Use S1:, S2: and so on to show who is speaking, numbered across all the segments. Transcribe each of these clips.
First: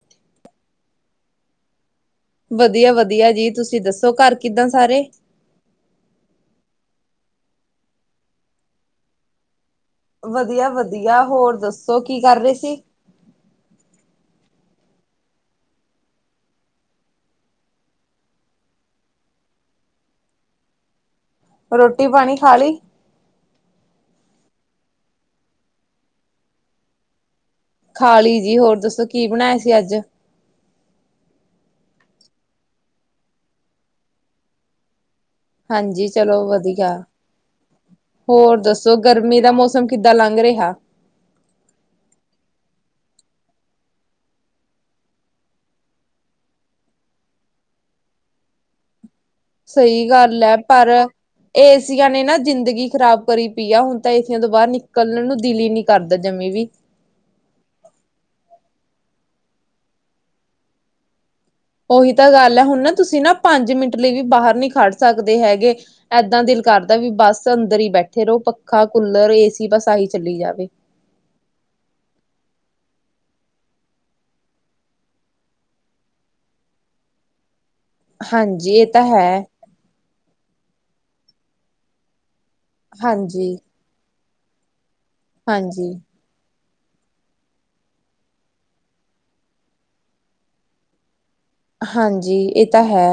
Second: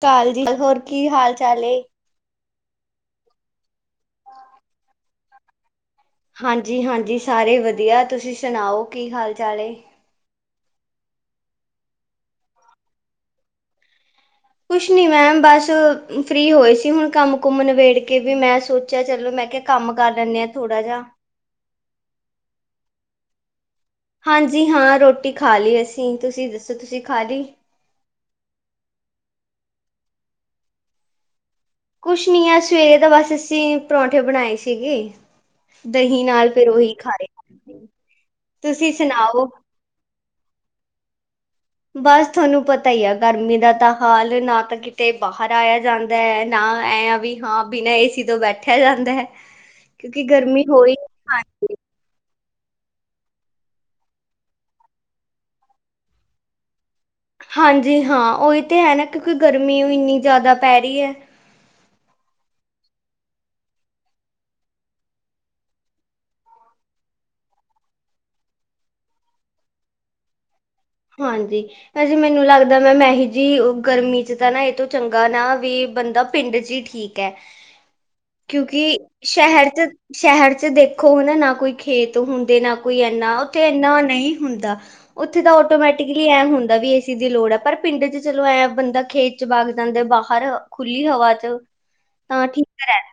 S1: ਕਾਲਜੀ, ਹੋਰ ਕੀ ਹਾਲ- ਚਾਲ ਏ?
S2: ਵਧੀਆ- ਵਧੀਆ ਜੀ, ਤੁਸੀਂ ਦੱਸੋ ਘਰ ਕਿੱਦਾਂ ਸਾਰੇ?
S1: ਹਾਂਜੀ- ਹਾਂਜੀ, ਸਾਰੇ ਵਧੀਆ ਤੁਸੀਂ ਸੁਣਾਓ ਕੀ ਹਾਲ -ਚਾਲ ਏ?
S2: ਵਧੀਆ- ਵਧੀਆ, ਹੋਰ ਦੱਸੋ ਕੀ ਕਰ ਰਹੇ ਸੀ?
S1: ਕੁਛ ਨੀ ਮੈਮ ਬਸ ਫ੍ਰਰੀ ਹੋਏ ਸੀ, ਹੁਣ ਕੰਮ ਕੁੁੰਮ ਨਿਬੇੜ ਕੇ ਵੀ ਮੈਂ ਸੋਚਿਆ ਚਲੋ ਮੈਂ ਕਿਹਾ ਕੰਮ ਕਰ ਲੈਂਦੇ ਆ ਥੋੜਾ ਜਿਹਾ।
S2: ਰੋਟੀ- ਪਾਣੀ ਖਾ ਲਈ।
S1: ਹਾਂਜੀ ਹਾਂ, ਰੋਟੀ ਖਾ ਲਈ ਅਸੀਂ, ਤੁਸੀਂ ਦੱਸੋ ਤੁਸੀਂ ਖਾ ਲਈ?
S2: ਖਾ ਲੀ ਜੀ ਹੋਰ ਦੱਸੋ ਕੀ ਬਣਾਏ ਸੀ ਅੱਜ?
S1: ਕੁਛ ਨੀ ਆ ਸਵੇਰੇ ਦਾ ਬਸ ਅਸੀਂ ਪਰੌਂਠੇ ਬਣਾਏ ਸੀਗੇ।
S2: ਹਾਂਜੀ
S1: ਦਹੀਂ
S2: ਚਲੋ
S1: ਨਾਲ ਫਿਰ
S2: ਵਧੀਆ।
S1: ਉਹੀ ਖਾਏ
S2: ਹੋਰ
S1: ਤੁਸੀਂ
S2: ਦੱਸੋ ਗਰਮੀ
S1: ਸੁਣਾਓ?
S2: ਦਾ ਮੌਸਮ ਕਿੱਦਾਂ ਲੰਘ ਰਿਹਾ।
S1: ਬਸ ਤੁਹਾਨੂੰ ਪਤਾ ਹੀ ਆ, ਗਰਮੀ ਦਾ ਤਾਂ ਹਾਲ ਨਾ ਤਾਂ ਕਿਤੇ ਬਾਹਰ ਆਇਆ ਜਾਂਦਾ ਹੈ ਨਾ ਐ ਵੀ। ਹਾਂ, ਬਿਨਾਂ ਏਸੀ ਤੋਂ ਬੈਠਿਆ ਜਾਂਦਾ ਹੈ।
S2: ਸਹੀ
S1: ਕਿਉਂਕਿ
S2: ਗੱਲ ਹੈ।
S1: ਗਰਮੀ ਹੋ
S2: ਪਰ,
S1: ਹੀ ਹਾਂਜੀ
S2: ਇਸ ਏਸੀ ਨੇ ਨਾ ਜ਼ਿੰਦਗੀ ਖ਼ਰਾਬ ਕਰੀ ਪੀਆ ਹੁਣ ਤਾਂ ਇਹ ਏ ਸੀਆ ਤੋਂ ਬਾਹਰ ਨਿਕਲਣ ਨੂੰ ਦਿਲ ਹੀ ਨਹੀਂ ਕਰਦਾਂ ਜਮੀਂ ਵੀ।
S1: ਹਾਂਜੀ ਹਾਂ, ਉਹੀ ਤਾਂ ਹੈ ਨਾ, ਕਿਉਂਕਿ ਗਰਮੀ ਇੰਨੀ ਜ਼ਿਆਦਾ ਪੈ ਰਹੀ ਹੈ।
S2: ਉਹੀ ਤਾਂ ਗੱਲ ਹੈ ਹੁਣ ਨਾ ਤੁਸੀਂ ਨਾ ਪੰਜ ਮਿੰਟ ਲਈ ਵੀ ਬਾਹਰ ਨਹੀਂ ਖੜ ਸਕਦੇ ਹੈਗੇ। ਇਏਦਾਂ ਦਿਲ ਕਰਦਾ ਵੀ ਬਸ ਅੰਦਰ ਹੀ ਬੈਠੇ ਰਹੋ, ਪੱਖਾ, ਕੂਲਰ, ਏ ਸੀ ਬਸ ਆਹੀ ਚੱਲੀ ਜਾਵੇ।
S1: ਹਾਂਜੀ। ਹਾਜੀ ਮੈਨੂੰ ਲੱਗਦਾ ਮੈਂ ਮੈਂਨੂੰ ਜੀ ਗਰਮੀ ਚ' ਤਾਂ ਨਾ ਇਹ ਤੋਂ ਚੰਗਾ ਨਾ ਵੀ ਬੰਦਾ ਪਿੰਡ ਚ' ਹੀ ਚੰਗਾ। ਠੀਕ ਹੈ।
S2: ਹਾਂਜੀ।
S1: ਕਿਉਂਕਿ
S2: ਇਹ ਤਾਂ ਹੈ।
S1: ਸ਼ਹਿਰ ਚ ਸ਼ਹਿਰ ਚ ਦੇਖੋ ਹਨਾ ਨਾ ਕੋਈ ਖੇਤ ਹੁੰਦੇ ਨਾ ਕੋਈ ਇਨਾ
S2: ਹਾਂਜੀ,
S1: ਉੱਥੇ ਇੰਨਾ ਓ ਨਈ ਹੁੰਦਾ। ਉੱਥੇ ਤਾ
S2: ਹਾਂਜੀ,
S1: ਵੀ ਐਂ ਹੁੰਦਾ ਵੀ ਇਸ ਚੀਜ਼ ਦੀ ਲੋੜ ਐ। ਪਰ ਪਿੰਡ ਚ ਚਲੋ ਐਂ ਬੰਦਾ ਖੇਤ ਚ ਭਗ ਜਾਂਦੇ ਬਾਹਰ ਰ ਖੁੱਲੀ ਹਵਾ ਚ
S2: ਹਾਂਜੀ ਇਹ ਤਾਂ ਹੈ।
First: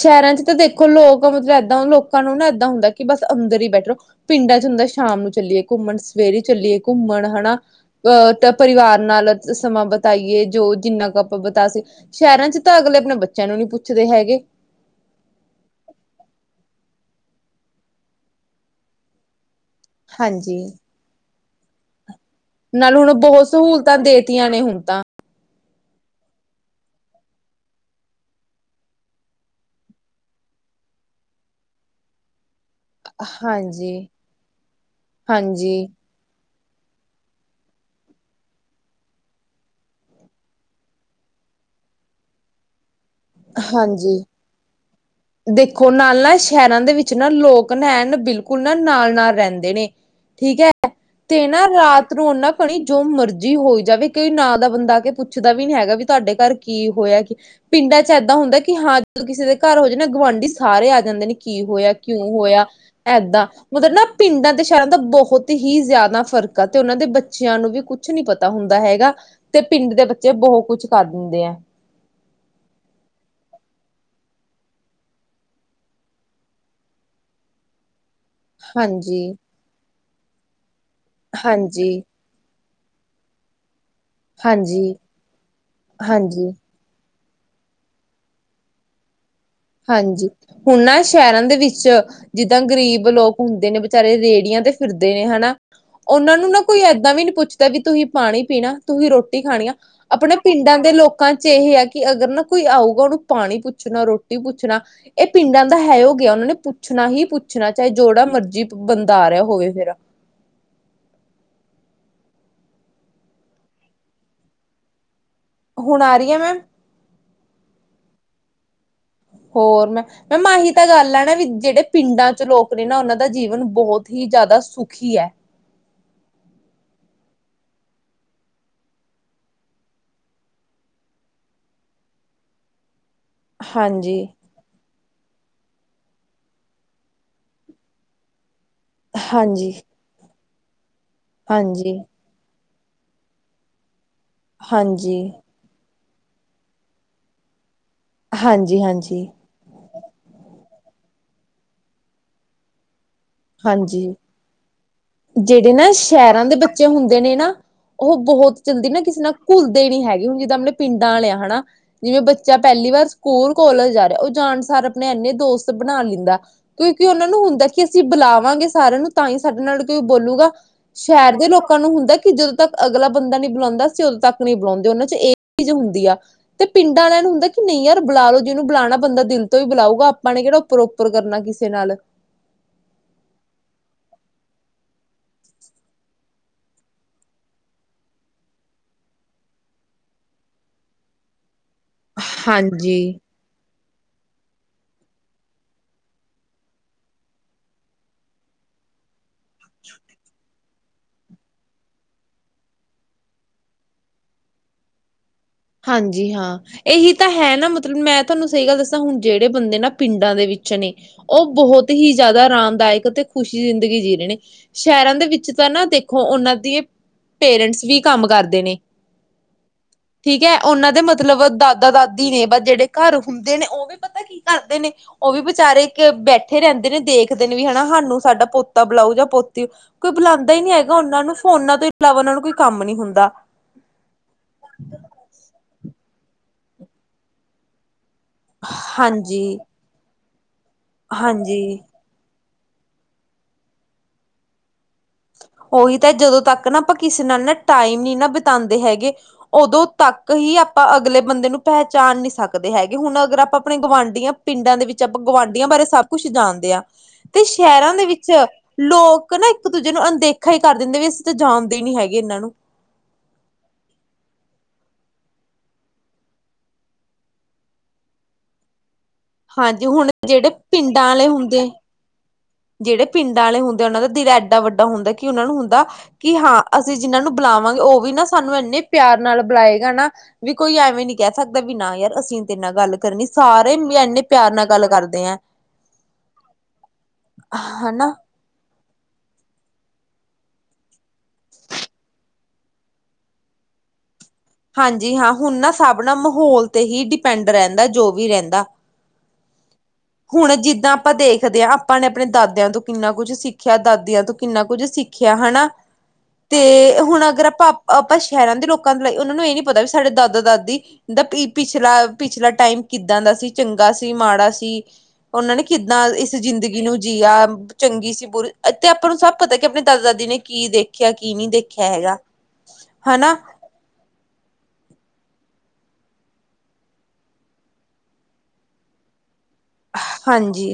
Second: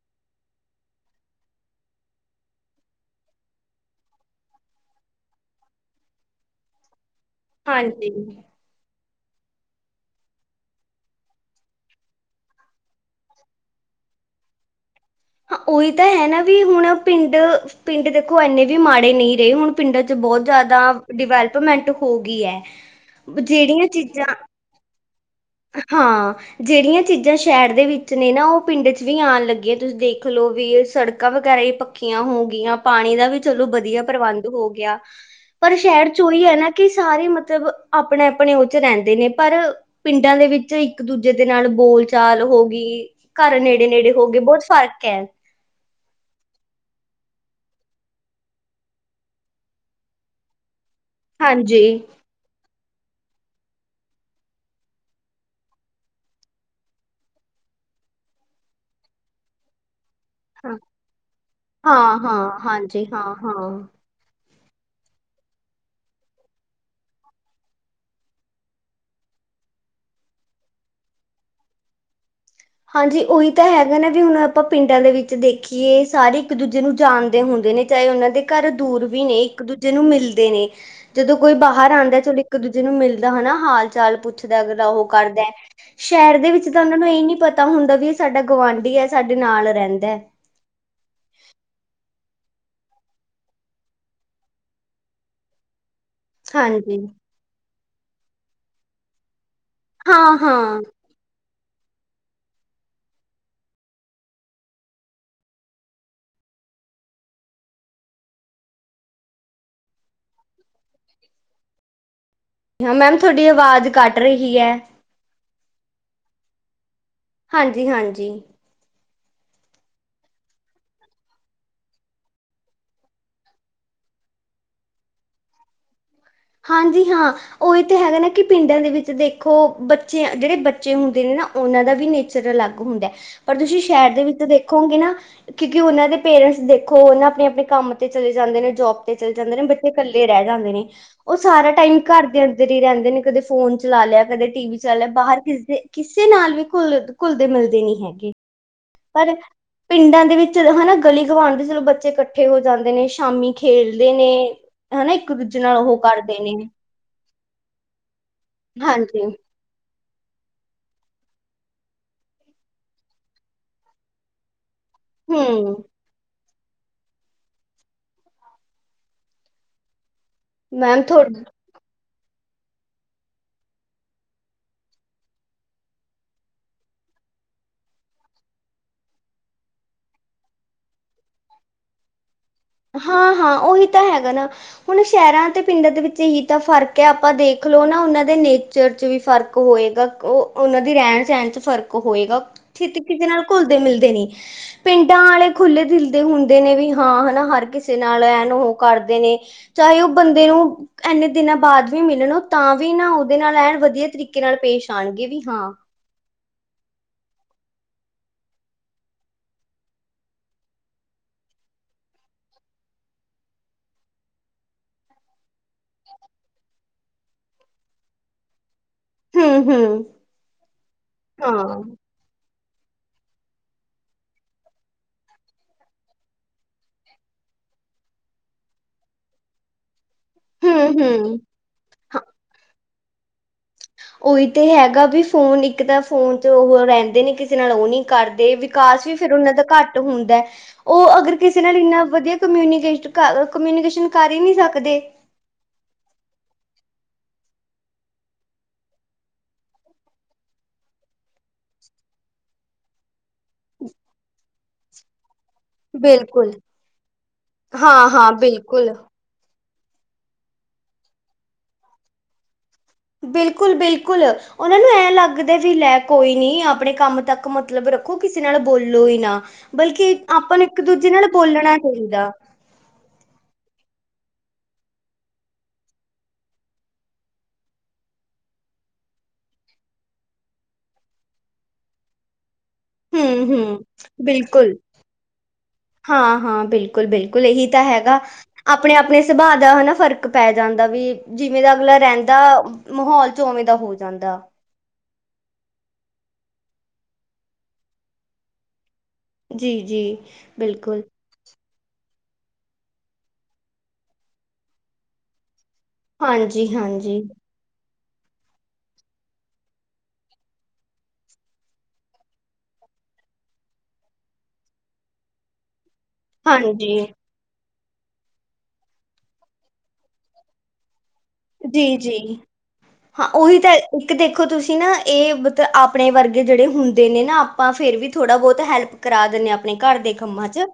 S2: ਸ਼ਹਿਰਾਂ ਚ ਤਾਂ ਦੇਖੋ, ਲੋਕ ਮਤਲਬ ਏਦਾਂ ਲੋਕਾਂ ਨੂੰ ਨਾ ਏਦਾਂ ਹੁੰਦਾ, ਕਿ ਬਸ ਅੰਦਰ ਹੀ ਬੈਠੋ ਰੋ ਪਿੰਡਾਂ ਚ ਹੁੰਦਾ ਸ਼ਾਮ ਨੂੰ ਚੱਲੀਏ ਘੁੰਮਣ ਸਵੇਰੇ ਚੱਲੀਏ ਘੁੰਮਣ ਹਨਾ
S1: ਹਾਂਜੀ।
S2: ਅਹ ਤ ਪਰਿਵਾਰ ਨਾਲ ਅ ਸਮਾਂ ਬਿਤਾਈਏ ਜੋ ਜਿੰਨਾ ਕੁ ਆਪਾਂ ਬਿਤਾ ਸਕ, ਸ਼ਹਿਰਾਂ ਚ ਤਾਂ ਅਗਲੇ ਆਪਣੇ ਬੱਚਿਆਂ ਨੂੰ ਨਈ ਪੁੱਛਦੇ ਹੈਗੇ।
S1: ਉਹੀ ਤਾਂ ਹੈ ਨਾ ਵੀ ਹੁਣ ਪਿੰਡ -ਪਿੰਡ ਦੇਖੋ ਇੰਨੇ ਵੀ ਮਾੜੇ ਨਈ ਰਹੇ ਹੁਣ ਪਿੰਡਾਂ ਚ ਬਹੁਤ
S2: ਹਾਂਜੀ।
S1: ਜਿਆਦਾ ਡਿਵੈਲਪਮੈਂਟ ਹੋ ਗਈ ਹੈ। ਜਿਹੜੀਆਂ ਚੀਜ਼ਾਂ
S2: ਨੀ ਹੁਣ ਤਾਂ
S1: ਹਾਂ। ਜਿਹੜੀਆਂ ਚੀਜ਼ਾਂ ਸ਼ਹਿਰ ਦੇ ਵਿੱਚ ਨੇ ਨਾ ਉਹ ਪਿੰਡ ਚ ਵੀ ਆਉਣ ਲੱਗੀਆਂ, ਤੁਸੀਂ ਦੇਖ ਲਓ ਵੀ ਓਸੜਕਾਂ ਵਗੈਰਾ ਵੀ ਪਕ ਪਕੀਆ ਹੋ ਗਈਆਂ, ਪਾਣੀ ਦਾ ਵੀ ਚਲੋ
S2: ਹਾਂਜੀ
S1: ਵਧੀਆ ਪ੍ਰਬੰਧ ਹੋ ਗਿਆ। ਪਰ
S2: ਹਾਂਜੀ
S1: ਸ਼ਹਿਰ ਉਹੀ ਹੈ ਨਾ ਕਿ ਸਾਰੇ ਮਤਲਬ ਆਪਣੇ- ਆਪਣੇ ਉਹ ਚ ਰਹਿੰਦੇ ਨੇ ਪਰ ਪਿੰਡਾਂ ਦੇ ਵਿੱਚ ਇੱਕ ਦੂਜੇ ਦੇ ਨਾਲ ਬੋਲ -ਚਾਲ ਹੋ ਗਈ। ਘਰ ਨੇੜੇ- ਨੇੜੇ
S2: ਹਾਂਜੀ
S1: ਹੋ ਗਏ, ਬਹੁਤ ਫ਼ਰਕ ਐ।
S2: ਦੇਖੋ ਨਾਲ ਨਾ ਸ਼ਹਿਰਾਂ ਦੇ ਵਿੱਚ ਨਾ ਲੋਕ ਨਾ ਐਨ ਬਿਲਕੁਲ ਨਾ ਨਾਲ-ਨਾਲ ਰਹਿੰਦੇ ਨੇ ਠੀਕ ਹੈ, ਤੇ ਨਾ
S1: ਹਾਂਜੀ
S2: ਰਾਤ ਨੂੰ ਨਾ ਭੈਣੇ ਜੋ ਮਰਜ਼ੀ ਹੋ ਜਾਵੇ, ਕੋਈ ਨਾਂਲ ਦਾ ਬੰਦਾ ਆ ਕੇ ਪੁੱਛਦਾ ਵੀ ਨੀ ਹੈਗਾ, ਵੀ ਤੁਹਾਡੇ ਘਰ ਕੀ ਹੋਇਆ ਕੀ ਪਿੰਡਾਂ ਚ ਏਦਾਂ ਹੁੰਦੈ ਕੀ ਹਾਂ ਕਿਸੇ ਦੇ ਘਰ ਹੋਜੇ ਨਾ ਗੁਆਂਢੀ
S1: ਹਾਂ
S2: ਸਾਰੇ ਆ ਜਾਂਦੇ ਨੇ ਕੀ ਹੋਇਆ,
S1: ਹਾਂ
S2: ਕਿਉਂ
S1: ਹਾਂ
S2: ਹੋਇਆ
S1: ਹਾਂਜੀ ਹਾਂ
S2: ਐਦਾਂ
S1: ਹਾਂ
S2: ਮਤਲਬ ਨਾ ਪਿੰਡਾਂ ਤੇ ਸ਼ੈਰਾਂ ਦਾ ਬੋਹਤ ਹੀ ਜਾਦਾ ਫ਼ਰਕ ਆ, ਤੇ ਓਨਾਂ ਦੇ ਬੱਚਿਆਂ ਨੂੰ ਵੀ ਕੁਛ ਨੀ ਪਤਾ ਹੁੰਦਾ ਹੈਗਾ ਤੇ ਪਿੰਡ ਦੇ ਬੱਚੇ ਬੋਹ ਕੁਛ ਕਰ ਦਿੰਦੇ ਐ।
S1: ਹਾਂਜੀ, ਓਹੀ ਤਾਂ ਹੈਗਾ ਨਾ ਵੀ ਹੁਣ ਆਪਾਂ ਪਿੰਡਾਂ ਦੇ ਵਿੱਚ ਦੇਖੀਏ ਸਾਰੇ ਇੱਕ ਦੂਜੇ ਨੂੰ ਜਾਣਦੇ ਹੁੰਦੇ ਨੇ ਚਾਹੇ ਉਨਾਂ ਦੇ ਘਰ ਦੂਰ ਵੀ
S2: ਹਾਂਜੀ
S1: ਨੇ ਇੱਕ ਦੂਜੇ ਨੂੰ ਮਿਲਦੇ ਨੇ ਜਦੋਂ ਕੋਈ ਬਾਹਰ
S2: ਹਾਂਜੀ
S1: ਆਂਦੈ [unintelligible] ਇੱਕ ਦੂਜੇ ਨੂੰ ਮਿਲਦਾ ਹਨਾ ਹਾਲ-ਚਾਲ ਪੁੱਛਦਾ ਅਗਲਾ
S2: ਹਾਂਜੀ
S1: ਓਹ ਕਰਦੈ ਸ਼ੈਰ ਦੇ
S2: ਹਾਂਜੀ
S1: ਵਿੱਚ ਚ ਤਾਂ ਉਨਾਂ ਨੂੰ ਏ ਈ ਨੀ ਪਤਾ ਹੁੰਦਾ ਵੀ ਆ ਸਾਡਾ ਗੁਆਂਢੀ ਐ ਸਾਡੇ ਨਾਲ ਰਹਿੰਦਾ ਹੈ
S2: ਹਾਂਜੀ, ਹੁਣ ਨਾ ਸ਼ੈਰਾਂ ਦੇ ਵਿੱਚ ਜਿੱਦਾਂ ਗ਼ਰੀਬ ਲੋਕ ਹੁੰਦੇ ਨੇ ਵਿਚਾਰੇ ਰੇੜੀਆਂ ਤੇ ਫਿਰਦੇ ਨੇ ਹਨਾ ਓਨਾਂ ਨੂੰ ਨਾ ਕੋਈ
S1: ਹਾਂਜੀ
S2: ਏਦਾਂ ਵੀ ਨੀ ਪੁੱਛਦਾ ਵੀ ਤੁਹੀ ਪਾਣੀ ਪੀਣਾ, ਤੁਹੀ ਰੋਟੀ ਖਾਣੀ ਆ ਆਪਣੇ
S1: ਹਾਂ
S2: ਪਿੰਡਾਂ
S1: ਹਾਂ
S2: ਦੇ ਲੋਕਾਂ ਚ ਏਹ ਆ ਕੀ ਅਗਰ ਨਾ ਕੋਈ ਆਊਗਾ ਉਨੂੰ ਪਾਣੀ ਪੁੱਛਣਾ, ਰੋ ਟੀ ਪੁੱਛਣਾ ਏ ਪਿੰਡਾਂ ਦਾ ਹੈ ਓ ਗਿਆ ਉਨਾਂ ਨੇ ਪੁੱਛਣਾ ਹੀ ਪੁੱਛਣਾ ਚਾਹੇ ਜੋੜਾ ਮਰਜ਼ੀ ਬੰਦਾ ਰਿਆ ਹੋਵੇ ਫੇਰ
S1: ਹਾਂ, ਮੈਮ ਤੁਹਾਡੀ ਆਵਾਜ਼ ਕੱਟ ਰਹੀ ਐ।
S2: ਹੁਣ ਆਰੀ ਆ ਮੈਮ?
S1: ਹਾਂਜੀ-ਹਾਂਜੀ
S2: ਹੋਰ ਮੈਂ ਮੈਂਮ ਆਹੀ ਤਾਂ ਗੱਲ ਐ ਨਾ ਵੀ ਜੇੜੇ ਪਿੰਡਾਂ ਚੋ ਲੋਕ ਨੇ ਨਾ ਓਨਾਂ ਦਾ ਜੀਵਨ ਬੋਹਤ ਹੀ ਜਾਦਾ ਸੁਖੀ ਐ।
S1: ਹਾਂਜੀ ਹਾਂ ਓ ਏ ਤਾਂ ਹੈਗਾ ਨਾ ਕੀ ਪਿੰਡਾਂ ਦੇ ਵਿੱਚ ਦੇਖੋ ਬੱਚੇ ਜੇੜੇ ਬੱਚੇ ਹੁੰਦੇ ਨੇ ਨਾ ਉਨਾਂ ਦਾ, ਲ ਵੀ ਨੇਚਰ ਅਲੱਗ ਹੁੰਦੈ ਪਰ ਤੁਸੀਂ ਸ਼ੈਰ ਦੇ
S2: ਹਾਂਜੀ
S1: ਵਿੱਚ ਦੇਖੋਗੇ ਨਾ ਕਿਉਂਕੀ ਉਨਾਂ ਦੇ ਪੇਰੈਂਟਸ ਦੇਖੋ ਨਾ ਆਪਣੇ-ਆਪਣੇ ਕੰਮ ਤੇ ਚਲੇ ਜਾਂਦੇ ਨੇ, ਜੋਬ ਤੇ ਚਲੇ ਜਾਂਦੇ ਨੇ
S2: ਹਾਂਜੀ
S1: ਬੱਚੇ ਕੱਲੇ ਰੈ ਜਾਂਦੇ ਨੇ ਓ ਸਾਰਾ
S2: ਹਾਂਜੀ
S1: ਟਾਈਮ ਘਰ ਦੇ ਅੰਦਰ ਈ ਰੈਂਦੇ ਨੇ, ਕਦੇ ਫੋਨ ਚਲਾ ਲਿਆ, ਕਦੇ ਟੀ ਵੀ ਚੱਲ
S2: ਹਾਂਜੀ
S1: ਬਾਹਰ ਕਿਸ ਦੇ ਕਿਸੇ ਨਾਲ ਵੀ ਘੁੱਲ ਘੁਲਦੇ ਮਿਲਦੇ ਨੀ ਹੈਗੇ।
S2: ਹਾਂਜੀ ਹਾਂਜੀ
S1: ਪਰ ਪਿੰਡਾਂ ਦੇ ਵਿੱਚ ਹਨਾ। ਗਲੀ ਗਵਾਢ ਦੇ ਚਲੋ, ਬੱਚੇ ਕੱਠੇ ਹੋ ਜਾਂਦੇ ਨੇ। ਸ਼ਾਮੀ
S2: ਹਾਂਜੀ
S1: ਖੇਲਦੇ ਨੇ ਹਨਾ। ਇੱਕ ਦੂਜੇ ਨਾਲ ਓਹੋ ਕਰ
S2: ਸੈਰਾਂ ਦੇ ਬੱਚੇ ਹੁੰਦੇ ਨੇ ਨਾ, ਓ ਬਹੋਤ ਜਲਦੀ ਨਾ ਕਿਸੇ
S1: ਹਾਂਜੀ
S2: ਨਾਲ ਘੁੱਲਦੇ ਨੀ ਹੈਗੇ, ਹੁਣ ਜਿੱਦਾਂ ਆਪਣੇ ਪਿੰਡਾਂ ਆਲੇ ਹਨਾ। ਜਿਵੇਂ ਬੱਚਾ ਪੈਲੀ ਵਾਰ ਸਕੂਲ ਕੋਲਜ ਜਾ ਰਿਹਾ, ਓ ਜਾਣ ਸਾਰ ਆਪਣੇ ਐਨੇ ਦੋਸਤ
S1: ਹੂੰ
S2: ਬਣਾ ਲੈਂਦਾ, ਕਿਓਕੇ ਉਨਾਂ ਨੂੰ ਹੁੰਦਾ ਕੇ ਬੁਲਾਵਾਂਗੇ, ਸਾਰਿਆਂ ਨੂੰ ਤਾਂ ਹੀ ਸਾਡੇ ਨਾਲ ਕੋਈ ਬੋਲੂਗਾ,
S1: ਮੈਮ ਥੋ
S2: ਸੈ਼ਰ ਦੇ ਲੋਕ ਲੋਕਾਂ ਨੂੰ ਹੁੰਦਾ, ਕੇ ਜਦੋਂ ਤੱਕ ਅਗਲਾ ਬੰਦਾ ਨੀ ਬਲਾਉਂਦਾ, ਅਸੀਂ ਉਦੋਂ ਤੱਕ ਨੀ ਬੁਲਾਉਂਦੇ, ਉਨਾਂ ਚ, ਏ ਚੀਜ਼ ਹੁੰਦੀ ਆ। ਤੇ ਪਿੰਡਾਂ ਆਲਿਆਂ ਨੂੰ ਹੁੰਦਾ ਕੇ ਨਈ ਯਾਰ ਬੁਲਾ ਲੋ ਜੀਨੂੰ ਬੁਲਾਣਾ, ਬੰਦਾ ਦਿਲ ਤੋਂ, ਈ ਬੁਲਾਊਗਾ, ਆਪਾਂ ਨੇ ਕੇੜਾ ਉਪਰੋਂ ਉਪਰ ਕਰਨਾ ਕਿਸੇ ਨਾਲ
S1: ਹਾਂ-ਹਾਂ, ਓਹੀ ਤਾਂ ਹੈਗਾ ਨਾ। ਹੁਣ ਸੈ਼ਰਾਂ ਅਤੇ ਪਿੰਡਾਂ ਦੇ, ਵਿੱਚ ਏਹੀ ਤਾਂ ਫਰਕ ਐ, ਆਪਾਂ ਦੇਖਲੋ ਨਾ, ਓਨਾਂ ਦੇ ਨੇ ਚ ਵੀ ਫ਼ਰਕ ਹੋਏਗਾ, ਓ ਉਹਨਾਂ ਦੀ ਰੈਣ-ਸੈਣ ਚੋ, ਫ਼ਰਕ ਹੋਏਗਾ, ਛੇ
S2: ਹਾਂਜੀ
S1: ਕਿਸੇ ਨਾਲ ਘੁਲਦੇ -ਮਿਲਦੇ ਨੀ, ਪਿੰਡਾਂ ਆਲੇ ਖੁੱਲੇ ਦਿਲ ਦੇ ਹੁੰਦੇ ਨੇ ਵੀ ਹਾਂ ਹਨਾ। ਕਿਸੇ ਨਾਲ ਐਨ ਉਹੋ ਕਰਦੇ ਨੇ, ਚਾਹੇ ਓ ਬੰਦੇ ਨੂੰ ਐਨੇ ਦਿਨਾਂ ਬਾਅਦ ਵੀ ਮਿਲਣ ਓ ਤਾਂ ਵੀ, ਨਾ ਉਹਦੇ ਨਾਲ ਐਣ ਵਧੀਆ ਤਰੀਕੇ ਨਾਲ ਪੇਸ਼ ਆਂਣਗੇ ਵੀ ਹਾਂ।
S2: ਹਾਂਜੀ ਹਾਂ। ਏਹੀ ਤਾਂ ਹੈ ਨਾ, ਮਤਲਬ ਮੈਂ ਤੁਆਨੂੰ ਸਹੀ ਗੱਲ ਦੱਸਾਂ ਹੁਣ ਜੇੜੇ ਬੰਦੇ ਨਾ ਪਿੰਡਾਂ ਦੇ ਵਿੱਚ ਨੇ ਓ ਬਹੋਤ ਹੀ ਜ਼ਿਆਦਾ ਆਰਾਮਦਾਇਕ ਅਤੇ ਖੁਸ਼ੀ ਜ਼ਿੰਦਗੀ ਜੀ ਰਹੇ ਨੇ। ਸੈ਼ਰਾਂ ਦੇ ਵਿੱਚ ਤਾਂ ਨਾ ਦੇਖੋ, ਓਨਾਂ ਦੇ ਪੇਰੈਂਟਸ ਵੀ ਕੰਮ ਕਰਦੇ ਨੇ।
S1: ਹੂੰ-ਹੂੰ।
S2: ਠੀਕ ਐ ਉਹਨਾਂ ਦੇ ਮਤਲਬ
S1: ਹਾਂ
S2: ਦਾਦਾ-ਦਾਦੀ ਨੇ ਬ ਜੇੜੇ ਘਰ ਹੁੰਦੇ ਨੇ, ਓ ਵੀ ਪਤਾ ਕੀ ਕਰਦੇ ਨੇ। ਓ ਵੀ ਵਿਚਾਰੇ ਬੈਠੇ ਰੈਂਦੇ ਨੇ ਦੇਖਦੇ ਨੇ ਵੀ ਹਨਾ, ਹਾਨੂੰ ਸਾਡਾ ਪੋਤਾ ਬਲਾਉ ਜਾਂ ਪੋਤੀ ਕੋਈ ਬੁਲਾਉਂਦਾ ਹੀ, ਨੀ ਹੈਗਾ, ਉਨ੍ਹਾ ਨੂੰ
S1: ਹੂੰ-ਹੂੰ
S2: ਫੋਨਾਂ ਤੋਂ ਇਲਾਵਾ ਉਨ੍ਹਾ ਕੋਈ ਕੰਮ ਨੀ ਹੁੰਦਾ।
S1: ਓ ਈ ਤੇ ਹੈਗਾ ਵੀ ਫੋਨ ਇੱਕ ਤਾਂ, ਫੋਨ ਚ ਰੈਦੇ ਨੇ, ਕਿਸੇ ਨਾਲ ਓ ਨੀ ਕਰਦੇ। ਦੇ ਵਿਕਾਸ ਵੀ ਫੇਰ
S2: ਹਾਂਜੀ
S1: ਓਨਾਂ ਦਾ ਘੱਟ ਹੁੰਦਾ, ਓ ਅਗਰ ਕਿਸੇ ਨਾਲ
S2: ਹਾਂਜੀ
S1: ਏਨਾ ਵਧੀਆ ਕਮਿਊਨੀਕੇਸਟ-ਕਮਿਊਨੀਕੇਸ਼ਨ ਕਰ ਈ ਨੀ ਸਕਦੇ।
S2: ਓ ਹੀ ਤਾਂ ਜਦੋਂ ਤੱਕ ਨਾ, ਆਪਾਂ ਕਿਸੇ ਨਾਲ ਨਾ ਟਾਈਮ ਨਾ ਬਿਤਾਂਦੇ ਹੈਗੇ। ਉਦੋਂ ਤੱਕ ਹੀ ਆਪਾਂ ਅਗਲੇ ਬੰਦੇ ਨੂੰ ਪੈਹਚਾਣ ਨੀ ਸਕਦੇ ਹੈਗੇ, ਹੁਣ ਅਗਰ ਆਪ ਆਪਣੇ ਗੁਵਾਢੀਆਂ ਪਿੰਡਾਂ ਦੇ ਵਿੱਚ ਆਪਾਂ ਗੁਵਾਢੀਆਂ ਬਾਰੇ ਸਭ-ਕੁਛ
S1: ਬਿਲਕੁਲ।
S2: ਜਾਣਦੇ ਆਂ ਤੇ ਸੈ਼ਰਾਂ ਦੇ
S1: ਹਾਂ-ਹਾਂ
S2: ਵਿੱਚ
S1: ਬਿਲਕੁਲ।
S2: ਲੋਕ ਨਾ ਇੱਕ ਦੂਜੇ ਨੂੰ ਅਣਦੇਖਾ ਈ ਕਰ ਦਿੰਦੇ, ਵੀ ਅਸੀਂ ਤਾਂ ਜਾਣਦੇ ਨੀ ਹੈਗੇ, ਏਨਾਂ ਨੂੰ
S1: ਬਿਲਕੁਲ-ਬਿਲਕੁਲ। ਉਹਨਾਂ ਨੂੰ ਐਂ ਲੱਗਦਾ ਵੀ ਲੈ ਕੋਈ ਨੀ, ਆਪਣੇ ਕੰਮ ਤੱਕ ਮਤਲਬ ਰੱਖੋ, ਕਿਸੇ ਨਾਲ ਬੋਲੋ ਈ ਨਾ।
S2: ਹਾਂਜੀ
S1: ਬਲ
S2: ਹੁਣ
S1: ਕੇ
S2: ਜਿਹੜੇ
S1: ਆਪਾਂ ਨੂੰ ਇੱਕ-ਦੂਜੇ ਨਾਲ ਬੋਲਣਾ ਚਾਹੀਦਾ।
S2: ਜੇੜੇ ਪਿੰਡਾਂ ਆਲੇ ਹੁੰਦੇ ਆ ਉਨ੍ਹਾ ਦਿਲ ਐਡਾ-ਵੱਡਾ ਹੁੰਦਾ, ਕਿ ਉਨ੍ਹਾ ਨੂੰ ਹੁੰਦਾ। ਕਿ ਹਾਂ, ਅਸੀਂ ਜਿੰਨਾਂ ਨੂੰ ਬੁਲਾਵਾਂਗੇ ਓ ਵੀ ਨਾ, ਸਾਨੂੰ ਐਨੇ ਪਿਆਰ ਨਾਲ ਬੁਲਾਏਗਾ ਨਾ। ਵੀ ਕੋਈ ਐਵੇਂ ਨੀ ਕੈ ਸਕਦਾ ਵੀ ਨਾ ਯਾਰ, ਅਸੀਂ ਨੀ ਤੇਰੇ ਨਾਲ ਗੱਲ ਕਰ ਕਰਨੀ ਸਾਰੇ
S1: ਹੂੰ-ਹੂੰ
S2: ਵੀ ਐਨੇ ਪਿਆਰ ਨਾਲ
S1: ਬਿਲਕੁਲ।
S2: ਗੱਲ ਕਰਦੇ ਐ।
S1: ਹਾਂ-ਹਾਂ, ਬਿਲਕੁਲ-ਬਿਲਕੁਲ ਏਹੀ ਤਾਂ
S2: ਹਨਾ
S1: ਹੈਗਾ। ਆਪਣੇ-ਆਪਣੇ ਸੁਭਾਅ ਦਾ ਹਨਾ ਫ਼ਰਕ ਪੈ ਜਾਂਦਾ, ਵੀ ਜਿਵੇਂ ਦਾ ਅਗਲਾ ਰੈਂਦਾ। ਮਾਹੌਲ ਚ ਓਵੇਂ ਦਾ ਹੋ ਜਾਂਦਾ।
S2: ਹਾਂਜੀ ਹਾਂ, ਹੁਣ ਨਾ ਸਭ ਨਾਲ ਮਾਹੌਲ ਤੇ ਹੀ ਡਿਪੈਂਡ ਰੈਂਦਾ ਜੋ ਵੀ ਰੈਂਂਦਾ।
S1: ਜੀ-ਜੀ
S2: ਹੁਣ ਜਿੱਦਾਂ
S1: ਬਿਲਕੁਲ
S2: ਆਪਾਂ ਦੇਖਦੇ ਆਂ। ਆਪਾ ਨੇ ਆਪਣੇ ਦਾਦੇਆਂ ਤੋਂ ਕਿੰਨਾ ਕੁਛ ਸਿੱਖਿਆ, ਦਾਦੀਆਂ ਤੋਂ ਕਿੰਨਾ ਕੁੱਝ ਸਿੱਖਿਆ ਹਨਾ। ਤੇ
S1: ਹਾਂਜੀ-ਹਾਂਜੀ।
S2: ਹੁਣ ਅਗਰ ਆਪਾਂ-ਆਪਾਂ ਸ਼ਹਿਰਾਂ ਦੇ ਲੋਕਾਂ ਦੇ ਲਈ ਉਹਨਾਂ ਨੂੰ ਏ ਨੀ ਪਤਾ ਵੀ ਸਾਡੇ ਦਾਦਾ-ਦਾਦੀ ਦਾ ਪਿ ਪਿਛਲਾ-ਪਿਛਲਾ ਟਾਈਮ ਕਿੱਦਾਂ ਦਾ ਸੀ ਚੰਗਾ ਸੀ ਮਾੜਾ ਸੀ। ਉਨਾਂ ਨੇ ਕਿੱਦਾਂ ਇਸ ਜ਼ਿੰਦਗੀ
S1: ਹਾਂਜੀ
S2: ਨੂੰ ਜੀਆ ਚੰਗੀ ਸੀ ਬੂਰੀ ਤੇ ਆਪਾਂ ਨੂੰ ਸਭ ਪਤਾ ਕਿ ਆਪਨੇ ਦਾਦਾ-ਦਾਦੀ ਨੇ ਕੀ ਦੇ ਖਿਆ ਕੀ ਨੀ ਦੇਖਿਆ ਹੈਗਾ
S1: ਜੀ-ਜੀ ਹਾਂ
S2: ਹਨਾ।
S1: ਉਹੀ ਤਾਂ ਇੱਕ ਦੇਖੋ ਤੁਸੀਂ ਨਾ ਏ ਮਤਲਬ ਆਪਨੇ ਵਰਗੇ ਜੇੜੇ ਹੁੰਦੇ ਨੇ ਨਾ ਆਪਾਂ ਫੇਰ ਵੀ ਥੋੜ੍ਹਾ ਬੋਹਤ ਹੈਲਪ ਕਰਾ ਦਿੰਨੇ ਆ ਅਪਨੇ ਘਰ ਦੇ ਕੰਮਾਂ ਚ।
S2: ਹਾਂਜੀ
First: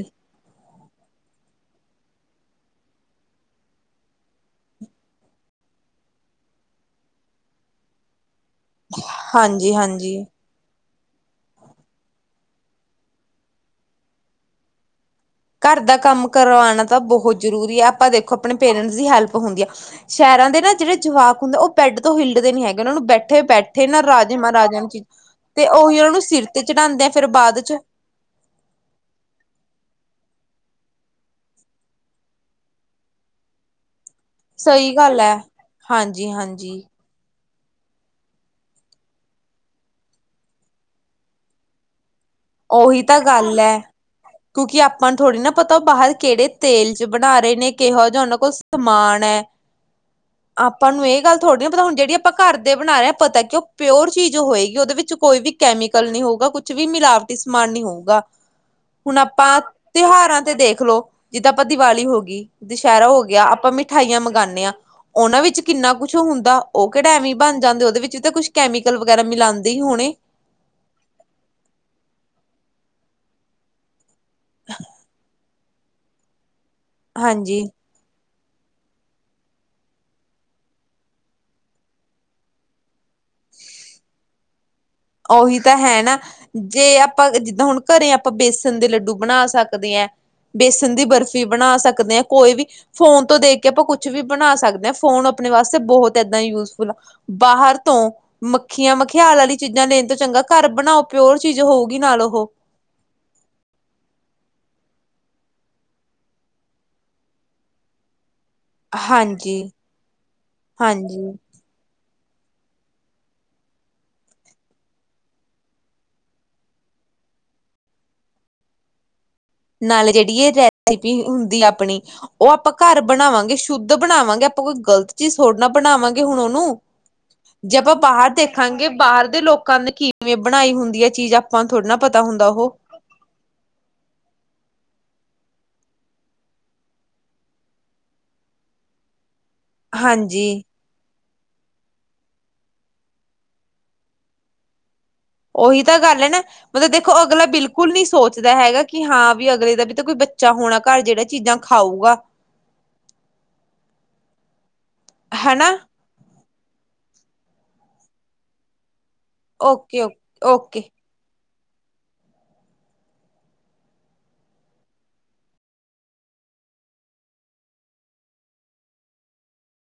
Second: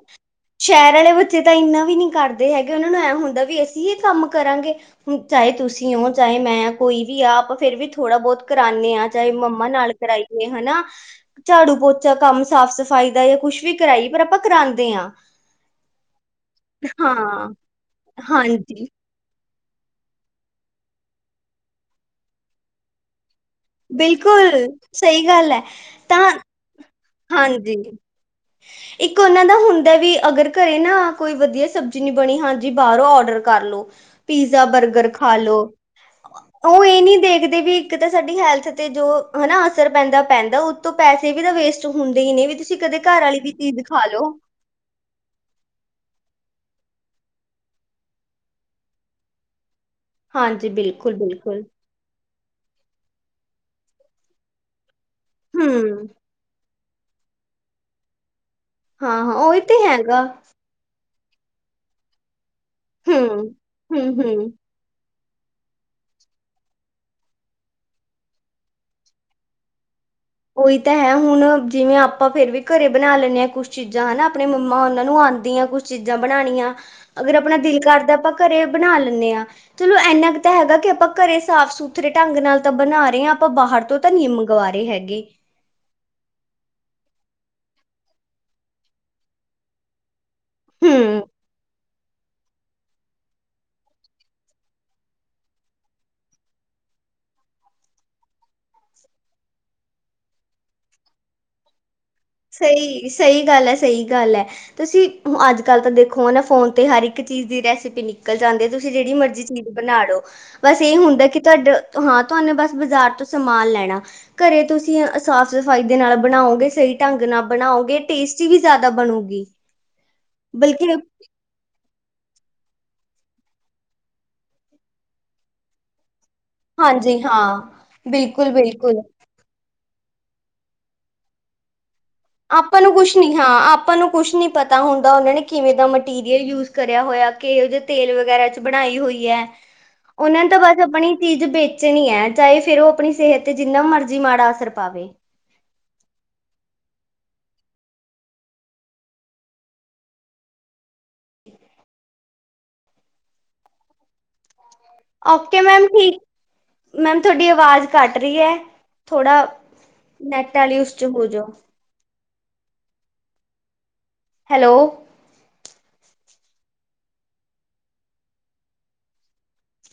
S1: ਸ਼ਹਰ ਵਾਲੇ ਬੱਚੇ ਤਾਂ ਇੰਨਾ ਵੀ ਨੀ ਕਰਦੇ ਹੈਗੇ ਉਹਨਾਂ ਨੂੰ ਐ ਹੁੰਦਾ ਵੀ ਅਸੀਂ ਇਹ ਕੰਮ ਕਰਾਂਗੇ। ਹੁਣ ਚਾਹੇ ਤੁਸੀਂ ਹੋ ਚਾਹੇ ਮੈਂ ਕੋਈ ਵੀ ਆ ਆਪਾਂ ਫੇਰ ਵੀ ਥੋੜ੍ਹਾ ਬੋਹਤ ਕਰਾਨੇ ਆ ਚਾਏ ਮੰਮਾ
S2: ਹਾਂਜੀ
S1: ਨਾਲ
S2: ਹਾਂਜੀ
S1: ਕਰਾਈਏ। ਹਨਾ ਝਾੜੂ, ਪੋਚਾ ਕੰਮ ਸਾਫ਼-ਸਫ਼ਾਈ ਦਾ ਯਾ ਕੁਛ ਵੀ ਕਰਾਈ ਪਰ ਆਪਾਂ ਕਰਾਦੇ ਆ।
S2: ਘਰ ਦਾ ਕੰਮ ਕਰਵਾਨਾ ਤਾਂ ਬੋਹਤ
S1: ਹਾਂ
S2: ਜ਼ਰੂਰੀ ਐ ਆਪਾਂ ਦੇਖੋ ਅਪਨੇ
S1: ਹਾਂਜੀ
S2: ਪੇਰੈਂਟਸ ਦੀ ਹੈਲਪ ਹੁੰਦੀ ਐ ਸ਼ਹਿਰਾਂ ਦੇ ਨਾ ਜੇੜੇ ਜਵਾਕ ਹੁੰਦੇ ਓ ਬੇਡ ਤੋਂ ਹਿਲਦੇ ਨੀ ਹੈਗੇ ਉਹਨਾਂ ਨੂੰ ਬੈਠੇ ਬੈਠ ਠੇ ਨਾ ਰਾਜੇ
S1: ਬਿਲਕੁਲ
S2: ਮਹਾਰਾਜਿਆਂ ਨੂੰ ਚ
S1: ਸਹੀ ਗੱਲ ਹੈ
S2: ਤੇ ਉਹੀ ਓਹਨਾਂ ਨੂੰ
S1: ਤਾਂ
S2: ਸਿਰ ਤੇ ਚੜਾਦੇ ਐ।
S1: ਹਾਂਜੀ।
S2: ਹ।
S1: ਇੱਕ ਉਹਨਾਂ ਦਾ ਹੁੰਦਾ ਵੀ ਅਗਰ ਘਰੇ ਨਾ ਕੋਈ ਵਧੀਆ ਸਬਜ਼ੀ ਨੀ ਬਣੀ ਹਾਂਜੀ ਬਾਰੋਂ ਔਡਰ ਕਰਲੋ। ਪੀਜ਼ਾ,
S2: ਸਹੀ
S1: ਬਰਗਰ
S2: ਗੱਲ
S1: ਖਾ
S2: ਹੈ
S1: ਲੋ
S2: ਹਾਂਜੀ ਹਾਂਜੀ
S1: ਉਹ ਏ ਨੀ ਦੇਖ ਤੇ ਵੀ ਇੱਕ ਤਾਂ ਸਾਡੀ ਹੈਲਥ ਤੇ ਜੋ ਹਨਾ ਅਸਰ ਪੈਂਦਾ-ਪੈਂਦਾ ਉਤੋਂ ਪੈਸੇ ਵੀ ਤਾਂ ਵੇਸਟ ਹੁੰਦੇ ਹੀ ਨੇ ਵੀ ਤੁਸੀਂ ਕਦੇ
S2: ਉਹੀ ਤਾਂ
S1: ਕਾਰ ਆਲੀ ਵੀ
S2: ਗੱਲ ਹੈ
S1: ਚੀਜ਼ ਖਾ ਲੋੋ।
S2: ਕਿਉਂਕਿ ਆਪਾਂ ਨੂੰ ਥੋੜ੍ਹੀ ਨਾ ਪਤਾ ਉਹ ਬਾਹਰ ਕੇੜੇ ਤੇਲ ਚ ਬਣਾ ਰਹੇ ਨੇ ਕਿਹੋ ਜਿਹਾ ਉਹਨਾਂ ਕੋਲ ਸਮਾਨ ਐ।
S1: ਹਾਂਜੀ
S2: ਆਪਾਂ ਨੂੰ
S1: ਬਿਲਕੁਲ
S2: ਏਹ ਗੱਲ
S1: ਬਿਲਕੁਲ
S2: ਥੋੜੀ ਪਤਾ ਹੁਣ ਜੇੜਿਆ ਆਪਾਂ ਘਰ ਦੇ ਬਣਾ ਰਹੇ ਹਾਂ ਪਤਾ ਕਿ ਉਹ ਪਿਓਰ ਚੀਜ਼ ਹੋਏਗੀ ਉਦੇ ਵਿੱਚ ਕੋਈ ਵੀ
S1: ਹੂੰ
S2: ਕੈਮੀਕਲ ਨੀ ਹੋਊਗਾ ਕੁ ਛ ਵੀ ਮਿਲਾਵਟੀ ਸਮਾਨ ਨੀ ਹੋਊਗਾ
S1: ਹਾਂ
S2: ਹੁਣ
S1: ਹਾਂ
S2: ਆਪਾਂ
S1: ਉਹੀ ਤੇ ਹੈਗਾ
S2: ਤਿਉਹਾਰਾਂ ਤੇ ਦੇਖ ਲੋ। ਜਿੱਦਾਂ ਆਪਾਂ ਦੀਵਾਲੀ ਹੋ ਗੀ, ਦੁਸਹਿਰਾ ਹੋ
S1: ਹੂੰ
S2: ਗਿਆ ਆਪਾਂ
S1: ਹੂੰ
S2: ਮਿਠਾਈਆਂ
S1: ਹੂੰ
S2: ਮੰਗਾਨੇ ਆ। ਓਨਾਂ ਵਿੱਚ ਕਿੰਨਾ ਕੁਛ ਹੁੰਦਾ ਓ ਕੇੜਾ ਐਵੇ ਬਨ ਜਾਂਦੇ ਉਦੇ ਵਿੱਚ ਤਾਂ ਕੁਛ ਕੈਮੀਕਲ ਵਗੈਰਾ ਮਿਲਾਂਦੇ ਹੀ ਹੋਣੇ।
S1: ਉਹੀ ਤਾਂ ਹੈ ਹੁਣ ਜਿਵੇਂ ਆਪਾਂ ਫੇਰ ਵੀ ਘਰੇ ਬਨਾ ਲੈਨੇ ਆ ਕੁਛ ਚੀਜ਼ਾਂ ਹਨਾ ਆਪਣੇ ਮੰਮਾ ਹੋਨਾ ਨੂੰ ਆ ਦੀਆਂ ਕੁਛ ਚੀਜ਼ਾਂ ਬਣਾਣੀਆਂ ਅਗਰ ਆਪਣਾ
S2: ਹਾਂਜੀ
S1: ਦਿਲ ਕਰਦਾ ਆਪਾਂ ਘਰੇ ਬਨਾ ਲੈਂਨੇ ਆ। ਚਲੋ ਇੰਨਾ ਕੁ ਤਾਂ ਹੈਗਾ ਕਿ ਆਪਾਂ ਘਰੇ ਸਾਫ਼ ਸੁਥਰੇ ਢੰਗ ਨਾਲ ਤਾਂ ਬਣਾ ਰੇ ਹਾਂ ਆਪਾਂ ਬਾਹਰ ਤੋਂ ਤਾਂ ਨੀ ਮੰਗਵਾ ਰਹੇ ਹੈਗੇ।
S2: ਓਹੀ ਤਾਂ ਹੈ ਨਾ ਜੇ ਅ ਆਪਾਂ ਜਿੱਦਾਂ ਹੁਣ ਘਰੇ ਆਪਾਂ ਬੇਸਨ ਦੇ ਲੱਡੂ ਬਣਾ ਸਕਦੇ ਹਾਂ ਬੇਸਨ ਦੀ
S1: ਹੂੰ
S2: ਬਰਫ਼ੀ ਬਣਾ ਸਕ ਦੇ ਆ ਕੋਈ ਵੀ ਫੋਨ ਤੋਂ ਦੇਖ ਕੇ ਆਪਾਂ ਕੁਛ ਵੀ ਬਣਾ ਸਕਦੇ ਹਾਂ ਫੋਨ ਆਪਣੇ ਵਾਸਤੇ ਬੋਹਤ ਏਦਾਂ ਹੀ ਯੂਜਫੁਲ ਆ। ਬਾਹਰ ਤੋਂ ਮੱਖੀਆਂ ਮਖਿਆਲ ਆਲੀ ਚੀਜ਼ਾਂ ਲੈਣ ਤੋਂ ਚੰਗਾ ਘਰ ਬਣਾਓ ਪਿਓਰ ਚੀਜ਼ ਹੋਊਗੀ ਨਾਲ ਓਹੋ।
S1: ਸਈ ਸਈ ਗੱਲ ਐ, ਸਈ ਗੱਲ ਐ। ਤੁਸੀਂ ਅੱਜ ਕੱਲ ਤਾਂ ਦੇਖੋ ਹਨਾ ਫੋਨ ਤੇ ਹਰ ਇੱਕ ਚੀਜ਼ ਦੀ ਰੈਸਿਪੀ ਨਿਕਲ ਜਾਂਦੀ ਤੁ ਤੁਸੀਂ ਜੇੜੀ ਮਰਜ਼ੀ
S2: ਹਾਂਜੀ,
S1: ਚੀਜ਼ ਬਨਾ ਲੋ ਬਸ ਏਹ ਹੁੰਦਾ
S2: ਹਾਂਜੀ
S1: ਕਿ ਤੁਹਾਡ ਹਾਂ ਤੁਹਾਨੂੰ ਬਸ ਬਾਜ਼ਾਰ ਤੋਂ ਸਮਾਨ ਲੈਣਾ। ਘਰੇ ਤੁਸੀਂ ਸਾਫ਼ ਸਫ਼ਾਈ ਦੇ ਨਾਲ ਬਣਾਓਗੇ ਸਈ ਢੰਗ ਨਾਲ ਬਣਾਓਗੇ ਟੇਸਟੀ ਵੀ ਜਾਦਾ ਬਣੂਗੀ।
S2: ਨਾਲੇ ਜੇੜੀ ਇਹ
S1: ਬਲਕਿ
S2: ਰੈਸਪੀ ਹੁੰਦੀ ਆਪਣੀ ਉਹ ਆਪਾਂ ਘਰ ਬਣਾਵਾਂਗੇ ਸ਼ੁੱਧ ਬਣਾਵਾਂਗੇ ਆਪਾਂ ਕੋਈ ਗਲਤ ਚੀਜ਼ ਥੋੜ੍ਹੇ ਨਾ ਬਣਾਵਾਂਗੇ ਹੁਣ ਉਹ ਨੂ
S1: ਹਾਂਜੀ ਹਾਂ
S2: ਜੇ ਆਪਾਂ ਬਾਹਰ
S1: ਬਿਲਕੁਲ
S2: ਦੇਖਾਂਗੇ
S1: ਬਿਲਕੁਲ
S2: ਬਾਹਰ ਦੇ ਲੋਕਾਂ ਨੇ ਕਿਵੇਂ ਬਣਾਈ ਹੁੰਦੀ ਹੈ ਚੀਜ਼ ਆਪਾਂ ਨੂੰ ਥੋੜ੍ਹੀ ਨਾ ਪਤਾ ਹੁੰਦਾ ਉਹੋ
S1: ਉਹੀ ਨਾ ਹਾ ਆਪਾਂ ਨੂੰ ਕੁੱਛ ਨਹੀਂ ਪਤਾ ਹੁੰਦਾ ਉਹਨਾਂ ਨੇ ਕਿਵੇਂ ਦਾ ਮਟੀਰੀਅਲ ਯੂਜ ਕਰਿਆ ਹੋਇਆ ਕੇਲ ਦੇ ਤੇਲ ਵਗੈਰਾ ਚ ਬਣਾਈ ਹੋਈ ਹੈ ਉਹਨਾਂ
S2: ਹਾਂਜੀ
S1: ਤੋਂ ਬਸ ਬਣੀ ਚੀਜ਼ ਵੇਚਣੀ ਹੈ ਚਾਹੇ ਫਿਰ ਉਹ ਆਪਣੀ ਸਿਹਤ ਤੇ ਜਿੰਨਾ ਮਰਜ਼ੀ ਮਾੜਾ ਅਸਰ ਪਾਵੇ
S2: ਉਹੀ ਤਾਂ ਗੱਲ ਹੈ ਨਾ ਮਤਲੱਬ ਦੇਖੋ ਅਗਲਾ ਬਿਲਕੁੱਲ ਨਹੀਂ ਸੋਚਦਾ ਹੈਗਾ ਕਿ ਹਾਂ ਵੀ ਅਗਲੇ ਦਾ ਵੀ ਤਾਂ ਕੋਈ ਬੱਚਾ ਹੋਣਾ ਘਰ ਜਿਹੜਾ ਚੀਜ਼ਾਂ ਖਾਊਗਾ
S1: ਓਕੇ
S2: ਹਨਾ
S1: ਮੈਂਮ ਠੀਕ ਮੈਂਮ ਤੁਹਾਡੀ ਆਵਾਜ਼ ਕੱਟ ਰਹੀ ਹੈ ਥੋੜਾ
S2: ਓਕੇ ਓਕੇ
S1: ਨੈਟ ਆਲੇ
S2: ਓਕੇ।
S1: ਉਸ ਚ ਹੋ ਜਾਓ ਹੈਲੋ